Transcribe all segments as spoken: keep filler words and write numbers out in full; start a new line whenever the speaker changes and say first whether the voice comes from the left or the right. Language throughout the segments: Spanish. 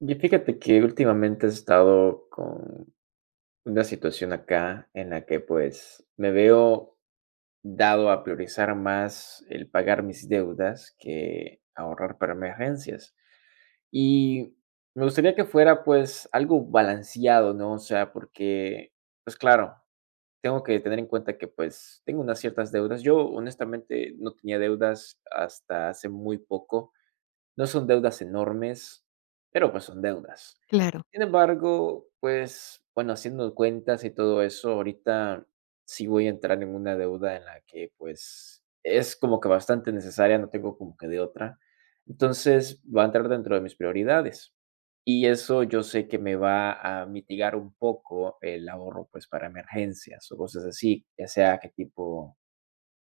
right: Y fíjate que últimamente he estado con una situación acá en la que pues me veo dado a priorizar más el pagar mis deudas que ahorrar para emergencias. Y me gustaría que fuera pues algo balanceado, ¿no? O sea, porque pues claro, tengo que tener en cuenta que pues tengo unas ciertas deudas. Yo honestamente no tenía deudas hasta hace muy poco, no son deudas enormes, pero pues son deudas.
left: Claro,
right: Sin embargo, pues bueno, haciendo cuentas y todo eso, ahorita sí voy a entrar en una deuda en la que pues es como que bastante necesaria, no tengo como que de otra. Entonces va a entrar dentro de mis prioridades. Y eso yo sé que me va a mitigar un poco el ahorro pues para emergencias o cosas así, ya sea qué tipo,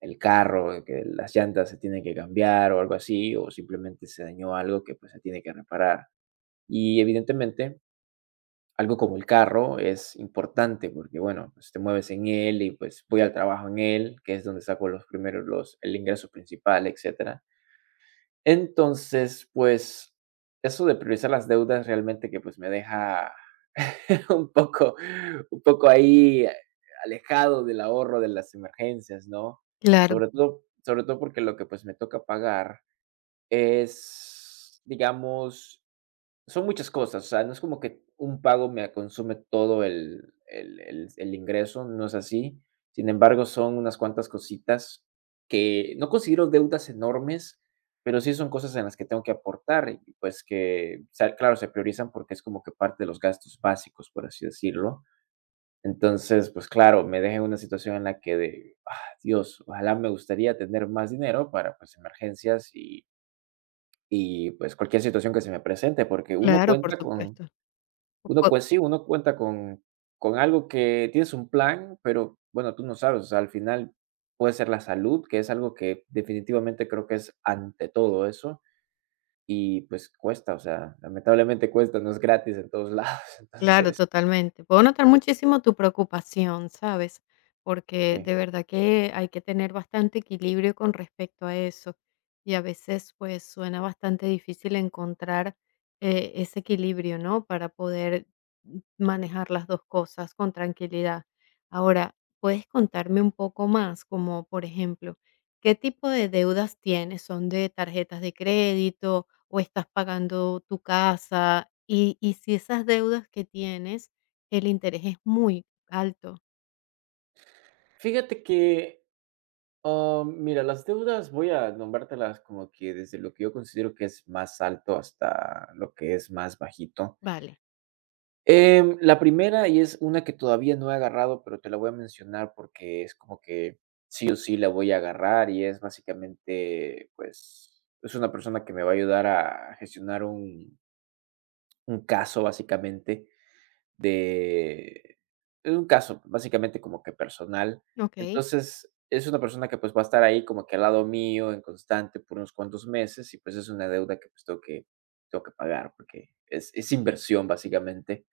right: el carro, eh, que las llantas se tienen que cambiar o algo así, o simplemente se dañó algo que pues se tiene que reparar. Y evidentemente, algo como el carro es importante porque, bueno, pues te mueves en él y pues voy al trabajo en él, que es donde saco los primeros, los, el ingreso principal, etcétera. Entonces, pues eso de priorizar las deudas realmente que pues me deja un poco, un poco ahí, eh, alejado del ahorro de las emergencias, ¿no?
left: claro,
right: Sobre todo sobre todo porque lo que, pues, me toca pagar es, digamos, son muchas cosas, o sea, no es como que un pago me consume todo el el el el ingreso, no es así. Sin embargo, son unas cuantas cositas que no considero deudas enormes, pero sí son cosas en las que tengo que aportar y, pues, que, o sea, claro, se priorizan porque es como que parte de los gastos básicos, por así decirlo. Entonces, pues, claro, me deja en una situación en la que de, ah, Dios, ojalá, me gustaría tener más dinero para, pues, emergencias y y, pues, cualquier situación que se me presente, porque uno
left: claro, por
right: cuenta con
left: supuesto.
right: uno,
left: Po-
right: pues sí, uno cuenta con con algo que tienes un plan, pero bueno, tú no sabes, o sea, al final puede ser la salud, que es algo que definitivamente creo que es ante todo eso, y pues cuesta, o sea, lamentablemente cuesta, no es gratis en todos lados,
left: Claro,
right: entonces,
left: totalmente. Puedo notar muchísimo tu preocupación, ¿sabes? Porque
right: sí.
left: de verdad que hay que tener bastante equilibrio con respecto a eso. Y a veces, pues, suena bastante difícil encontrar eh, ese equilibrio, ¿no? Para poder manejar las dos cosas con tranquilidad. Ahora, ¿puedes contarme un poco más? Como, por ejemplo, ¿qué tipo de deudas tienes? ¿Son de tarjetas de crédito? ¿O estás pagando tu casa? Y, y si esas deudas que tienes, el interés es muy alto.
right: Fíjate que, ah, mira, las deudas voy a nombrártelas como que desde lo que yo considero que es más alto hasta lo que es más bajito.
left: Vale,
right: Em, la primera, y es una que todavía no he agarrado, pero te la voy a mencionar porque es como que sí o sí la voy a agarrar y es básicamente, pues, es una persona que me va a ayudar a gestionar un, un caso básicamente de, es un caso básicamente como que personal.
left: ok,
right: Entonces, es una persona que pues va a estar ahí como que al lado mío en constante por unos cuantos meses y pues es una deuda que pues tengo que, tengo que pagar porque es, es inversión básicamente.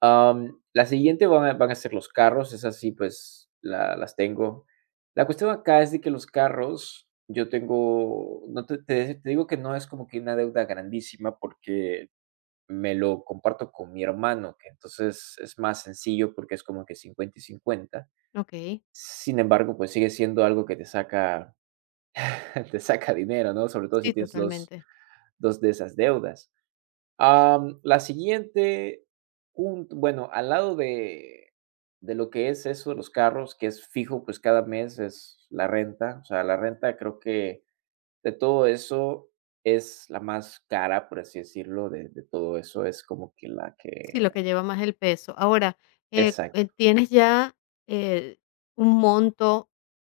right: Am, la siguiente van a van a ser los carros, esas sí, pues, la las tengo. La cuestión acá es de que los carros, yo tengo, no te te te digo que no es como que una deuda grandísima, porque me lo comparto con mi hermano, que entonces es más sencillo porque es como que cincuenta y cincuenta.
left: ok,
right: Sin embargo, pues sigue siendo algo que te saca te saca dinero, ¿no? Sobre todo si
left: sí,
right: tienes dos,
left: totalmente.
right: dos de esas deudas. Am, la siguiente, un bueno, al lado de de lo que es eso de los carros, que es fijo, pues, cada mes es la renta. O sea, la renta creo que de todo eso es la más cara, por así decirlo, de de todo eso, es como que la
left: Sí, lo
right: que,
left: que lleva más el peso. Ahora, eh, eh,
right: exacto.
left: ¿tienes ya eh, un monto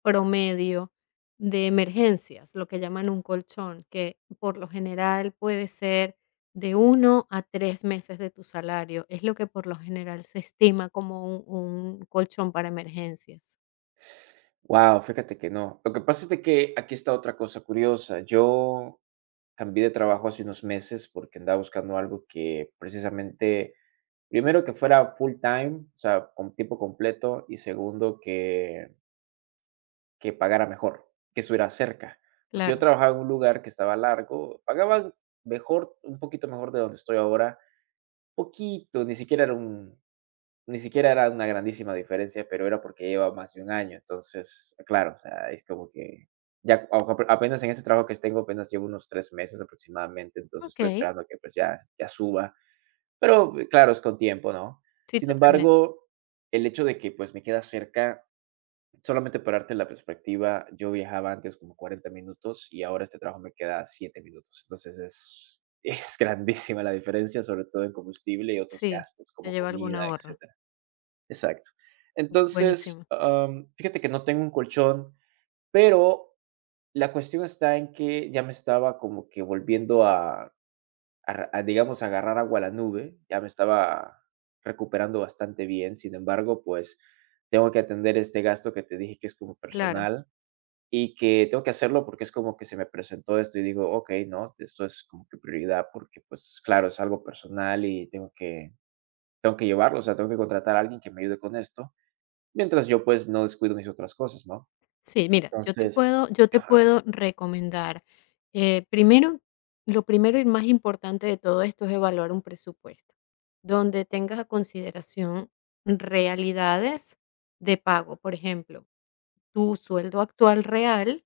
left: promedio de emergencias, lo que llaman un colchón, que por lo general puede ser de uno a tres meses de tu salario? Es lo que por lo general se estima como un, un colchón para emergencias.
right: Wow, fíjate que no. Lo que pasa es de que aquí está otra cosa curiosa. Yo cambié de trabajo hace unos meses porque andaba buscando algo que precisamente, primero, que fuera full time, o sea, con tiempo completo, y segundo, que que pagara mejor, que estuviera cerca, porque yo
left: Claro.
right: trabajaba en un lugar que estaba largo, pagaban mejor, un poquito mejor de donde estoy ahora, poquito, ni siquiera era un ni siquiera era una grandísima diferencia, pero era porque llevaba más de un año, entonces, claro, o sea, es como que ya a a- apenas en ese trabajo que tengo, apenas llevo unos tres meses aproximadamente, entonces
left: Ok.
right: estoy esperando que, pues, ya ya suba, pero eh, claro, es con tiempo, ¿no?
left: Sí,
right: Sin
left: totalmente.
right: embargo, el hecho de que, pues, me queda cerca, solamente para darte la perspectiva, yo viajaba antes como cuarenta minutos y ahora este trabajo me queda a siete minutos. Entonces es es grandísima la diferencia, sobre todo en combustible y otros
left: Sí,
right: gastos
left: te
right: como
left: lleva algún
right: comida,
left: ahorro.
right: etcétera. Exacto. Entonces,
left: Buenísimo.
right: am, fíjate que no tengo un colchón, pero la cuestión está en que ya me estaba como que volviendo a ar- a, digamos, agarrar agua a la nube. Ya me estaba recuperando bastante bien. Sin embargo, pues tengo que atender este gasto que te dije que es como
left: Claro.
right: personal y que tengo que hacerlo porque es como que se me presentó esto y digo, ok, no, esto es como que prioridad porque pues claro, es algo personal y tengo que, tengo que llevarlo, o sea, tengo que contratar a alguien que me ayude con esto, mientras yo pues no descuido mis otras cosas, ¿no?
left: Sí, mira, yo te
right: Entonces,
left: puedo yo te
right: ajá,
left: puedo recomendar, eh, primero, lo primero y más importante de todo esto es evaluar un presupuesto, donde tengas a consideración realidades de pago. Por ejemplo, tu sueldo actual real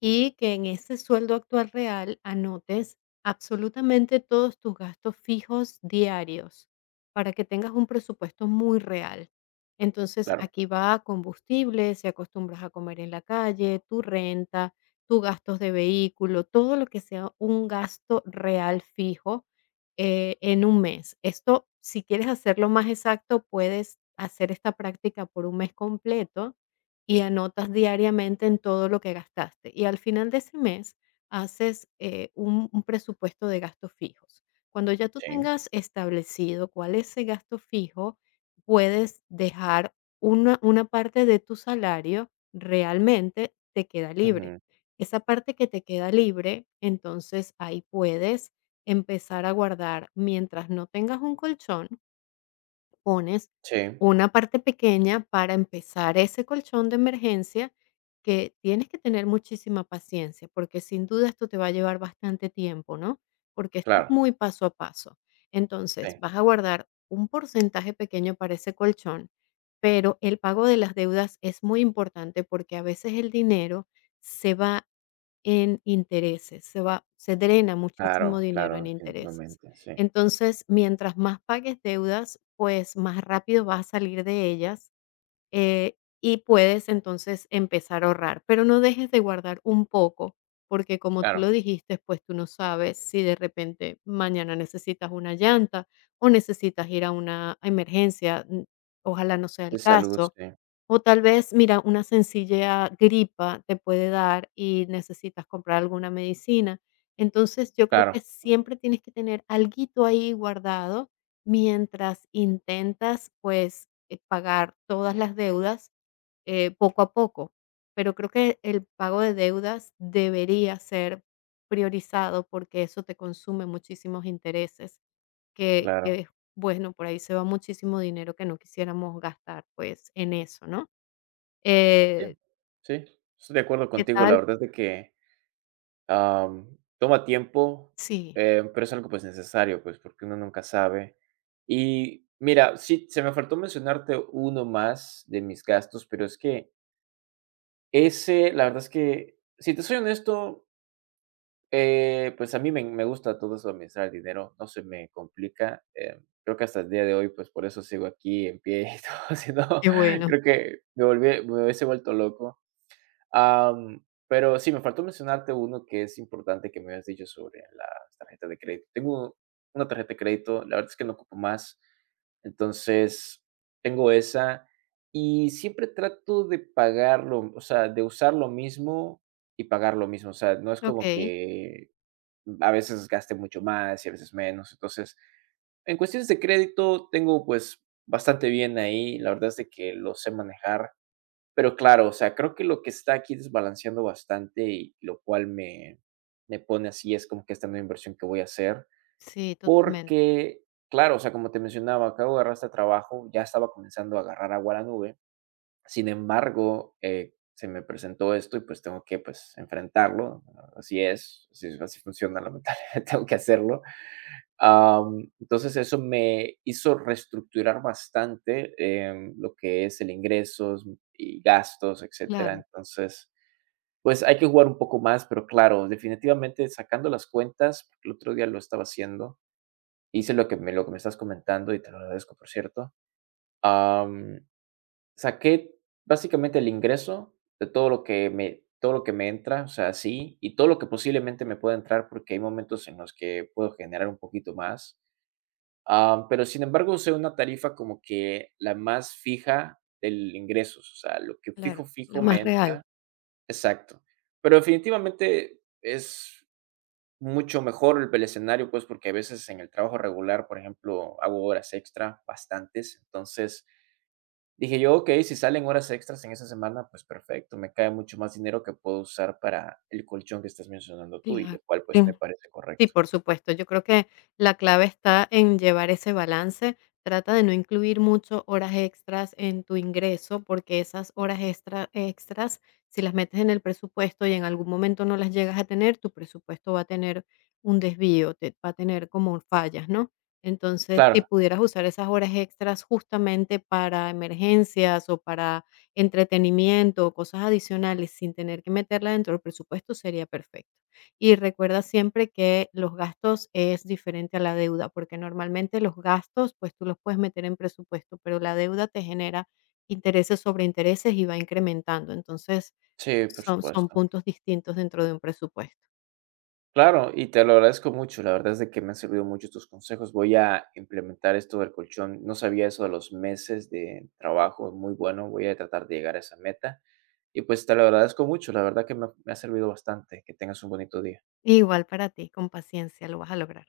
left: y que en ese sueldo actual real anotes absolutamente todos tus gastos fijos diarios para que tengas un presupuesto muy real. Entonces,
right: claro,
left: aquí va combustible, si acostumbras a comer en la calle, tu renta, tus gastos de vehículo, todo lo que sea un gasto real fijo eh, en un mes. Esto, si quieres hacerlo más exacto, puedes hacer esta práctica por un mes completo y anotas diariamente en todo lo que gastaste. Y al final de ese mes haces eh, un, un presupuesto de gastos fijos. Cuando ya tú
right: sí,
left: tengas establecido cuál es ese gasto fijo, puedes dejar una, una parte de tu salario realmente te queda libre.
right: ujú,
left: Esa parte que te queda libre, entonces ahí puedes empezar a guardar mientras no tengas un colchón, pones
right: sí,
left: una parte pequeña para empezar ese colchón de emergencia, que tienes que tener muchísima paciencia, porque sin duda esto te va a llevar bastante tiempo, ¿no? Porque esto es
right: claro,
left: muy paso a paso. Entonces,
right: sí,
left: vas a guardar un porcentaje pequeño para ese colchón, pero el pago de las deudas es muy importante porque a veces el dinero se va en intereses, se va se drena muchísimo
right: claro,
left: dinero
right: claro,
left: en intereses.
right: definitivamente, sí.
left: Entonces, mientras más pagues deudas, pues, más rápido vas a salir de ellas, eh, y puedes, entonces, empezar a ahorrar, pero no dejes de guardar un poco, porque como tú
right: Claro,
left: lo dijiste, pues, tú no sabes si de repente mañana necesitas una llanta o necesitas ir a una emergencia, mm, ojalá no sea el
right: de salud,
left: caso.
right: sí.
left: O tal vez, mira, una sencilla gripa te puede dar y necesitas comprar alguna medicina. Entonces, yo creo que
right: Claro,
left: siempre tienes que tener alguito ahí guardado mientras intentas, pues, eh, pagar todas las deudas, eh, poco a poco. Pero creo que el pago de deudas debería ser priorizado, porque eso te consume muchísimos intereses, que
right: claro.
left: que, bueno, por ahí se va muchísimo dinero que no quisiéramos gastar, pues, en eso, ¿no?
right: Sí,
left: Eh,
right: sí, estoy de acuerdo
left: ¿qué
right: contigo. La
left: tal?
right: verdad es de que, am, toma tiempo,
left: Sí,
right: eh, pero es algo, pues, necesario, pues, porque uno nunca sabe. Y mira, sí, se me faltó mencionarte uno más de mis gastos, pero es que ese, la verdad es que, si te soy honesto, Eh, pues, a mí me me gusta todo eso de administrar el dinero, no se me complica, em, creo que hasta el día de hoy, pues, por eso sigo aquí en pie y todo, si no,
left: qué bueno.
right: creo que me volví me hubiese vuelto loco. Am, pero sí, me faltó mencionarte uno que es importante que me habías dicho sobre las tarjetas de crédito. Tengo una tarjeta de crédito, la verdad es que no ocupo más, entonces, tengo esa y siempre trato de pagarlo, o sea, de usar lo mismo y pagar lo mismo, o sea, no es como
left: Okey,
right: que a veces gaste mucho más y a veces menos. Entonces, en cuestiones de crédito tengo pues bastante bien ahí, la verdad es de que lo sé manejar, pero claro, o sea, creo que lo que está aquí desbalanceando bastante y lo cual me, me pone así es como que esta nueva inversión que voy a hacer,
left: sí, totalmente.
right: porque claro, o sea, como te mencionaba, acabo de agarrar este trabajo, ya estaba comenzando a agarrar agua a la nube, sin embargo, eh, se me presentó esto y pues tengo que pues enfrentarlo, así es, así, así funciona, lamentablemente tengo que hacerlo. Am, entonces, eso me hizo reestructurar bastante, em, lo que es el ingresos y gastos, etcétera.
left: Claro,
right: Entonces, pues, hay que jugar un poco más, pero claro, definitivamente sacando las cuentas, porque el otro día lo estaba haciendo, hice lo que me lo que me estás comentando y te lo agradezco, por cierto. Am, Saqué básicamente el ingreso de todo lo que me todo lo que me entra, o sea, sí, y todo lo que posiblemente me pueda entrar, porque hay momentos en los que puedo generar un poquito más. Ah, pero sin embargo, usé una tarifa como que la más fija del ingresos, o sea, lo que
left: claro,
right: fijo,
left: la
right: fijo
left: más
right: me
left: real,
right: entra, exacto. Pero definitivamente es mucho mejor el el escenario, pues, porque a veces en el trabajo regular, por ejemplo, hago horas extra, bastantes. Entonces, dije yo: "Okey, si salen horas extras en esa semana, pues perfecto, me cae mucho más dinero que puedo usar para el colchón que estás mencionando tú", y lo
left: claro.
right: cual, pues, me parece
left: Sí,
right: correcto.
left: por supuesto. Yo creo que la clave está en llevar ese balance. Trata de no incluir mucho horas extras en tu ingreso, porque esas horas extra- extras, si las metes en el presupuesto y en algún momento no las llegas a tener, tu presupuesto va a tener un desvío, te, va a tener como fallas, ¿no? Entonces, si
right: Claro,
left: pudieras usar esas horas extras justamente para emergencias o para entretenimiento o cosas adicionales sin tener que meterla dentro del presupuesto, sería perfecto. Y recuerda siempre que los gastos es diferente a la deuda, porque normalmente los gastos, pues tú los puedes meter en presupuesto, pero la deuda te genera intereses sobre intereses y va incrementando. Entonces,
right: sí, por
left: son, son
right: supuesto.
left: puntos distintos dentro de un presupuesto.
right: Claro, y te lo agradezco mucho. La verdad es de que me han servido mucho tus consejos. Voy a implementar esto del colchón. No sabía eso de los meses de trabajo. Muy bueno. Voy a tratar de llegar a esa meta. Y pues te lo agradezco mucho. La verdad que me me ha servido bastante. Que tengas un bonito día.
left: Igual para ti, con paciencia lo vas a lograr.